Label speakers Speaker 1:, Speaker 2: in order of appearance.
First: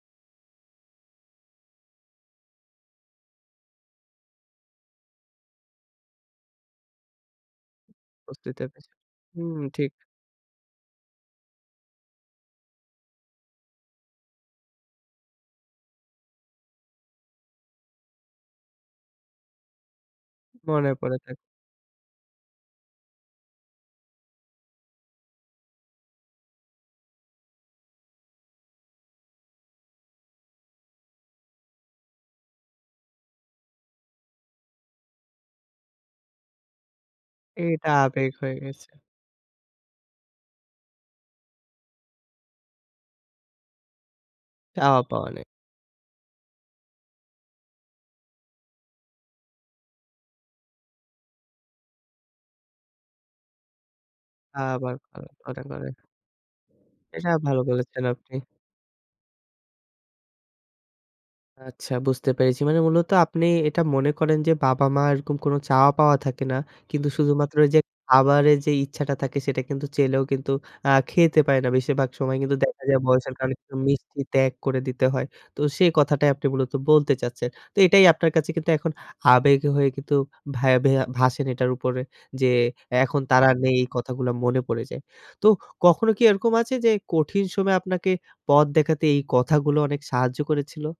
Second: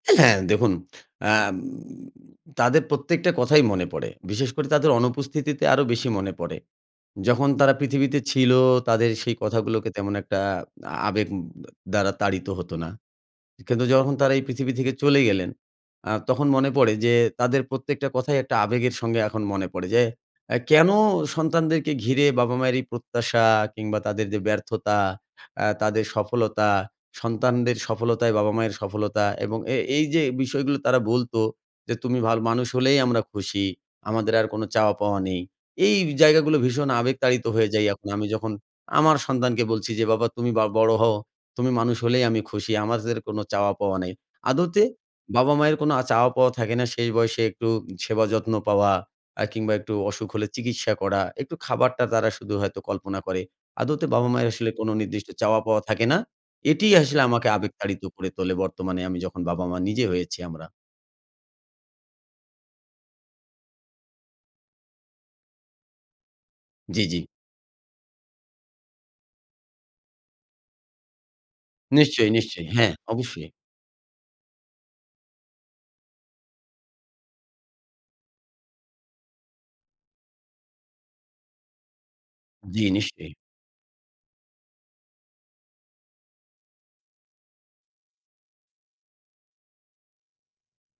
Speaker 1: অ্যা হ্যাঁ, দেখুন আম তাদের প্রত্যেকটা কথাই মনে পড়ে। বিশেষ করে তাদের অনুপস্থিতিতে আরো বেশি মনে পড়ে। যখন তারা পৃথিবীতে ছিল,
Speaker 2: উপস্থিত থাকে যে,
Speaker 1: তাদের সেই
Speaker 2: হুম,
Speaker 1: কথাগুলোকে
Speaker 2: ঠিক।
Speaker 1: তেমন একটা আ আবেগ দ্বারা তাড়িত হত না। কিন্তু যখন তারা এই পৃথিবী থেকে চলে গেলেন, আ তখন মনে পড়ে যে, তাদের প্রত্যেকটা কথাই একটা আবেগের সঙ্গে এখন মনে পড়ে। যে, কেন
Speaker 2: মনে পড়ে থাক।
Speaker 1: সন্তানদেরকে ঘিরে বাবা মায়ের এই প্রত্যাশা কিংবা তাদের যে, ব্যর্থতা, অ্যা তাদের সফলতা, সন্তানদের সফলতাই বাবা মায়ের সফলতা এবং এ এই যে, বিষয়গুলো তারা বলত যে, "তুমি ভালো মানুষ হলেই আমরা খুশি। আমাদের আর কোন চাওয়া পাওয়া নেই।" এই জায়গাগুলো ভীষণ আবেগতাড়িত হয়ে যাই
Speaker 2: এটা
Speaker 1: এখন। আমি
Speaker 2: আবেগ
Speaker 1: যখন
Speaker 2: হয়ে গেছে।
Speaker 1: আমার সন্তানকে বলছি যে, "বাবা তুমি বা বড় হও, তুমি মানুষ হলেই আমি খুশি। আমাদের কোন চাওয়া পাওয়া নাই।" আদতে
Speaker 2: চাওয়া-পাওয়া নেই।
Speaker 1: বাবা মায়ের কোন আ চাওয়া পাওয়া থাকে না। শেষ বয়সে একটু সেবা যত্ন পাওয়া, আ কিংবা একটু অসুখ হলে চিকিৎসা করা, একটু খাবারটা তারা শুধু হয়তো কল্পনা করে। আদতে বাবা মায়ের আসলে কোন
Speaker 2: আবার করে,
Speaker 1: নির্দিষ্ট
Speaker 2: ওটা
Speaker 1: চাওয়া-পাওয়া
Speaker 2: করে।
Speaker 1: থাকে না। এটিই আসলে
Speaker 2: এটা
Speaker 1: আমাকে
Speaker 2: ভালো
Speaker 1: আবেগতাড়িত
Speaker 2: বলেছেন
Speaker 1: করে
Speaker 2: আপনি।
Speaker 1: তোলে। বর্তমানে আমি যখন বাবা-মা নিজে হয়েছি আমরা।
Speaker 2: আচ্ছা বুঝতে পেরেছি। মানে মূলত আপনি এটা মনে করেন যে, বাবা-মা'র এরকম কোনো চাওয়া পাওয়া থাকে না।
Speaker 1: জি,
Speaker 2: কিন্তু
Speaker 1: জি।
Speaker 2: শুধুমাত্র এইযে খাবারের যে, ইচ্ছাটা থাকে সেটা কিন্তু চাইলেও কিন্তু আ খেতে পায় না। বেশিরভাগ
Speaker 1: নিশ্চয়,
Speaker 2: সময় কিন্তু
Speaker 1: নিশ্চয়ই।
Speaker 2: দেখা
Speaker 1: হ্যাঁ,
Speaker 2: যায় বয়সের
Speaker 1: অবশ্যই।
Speaker 2: কারণে কিন্তু মিষ্টি ত্যাগ করে দিতে হয়। তো সেই কথাটাই আপনি মূলত বলতে চাচ্ছেন। তো এটাই আপনার কাছে কিন্তু এখন আবেগ হয়ে কিন্তু ভ্যাবে ভাসেন এটার উপরে। যে,
Speaker 1: জি,
Speaker 2: এখন
Speaker 1: নিশ্চয়ই।
Speaker 2: তারা নেই এই কথাগুলো মনে পড়ে যায়। তো কখনো কি এরকম আছে যে, কঠিন সময়ে আপনাকে পথ দেখাতে এই কথাগুলো অনেক সাহায্য করেছিল?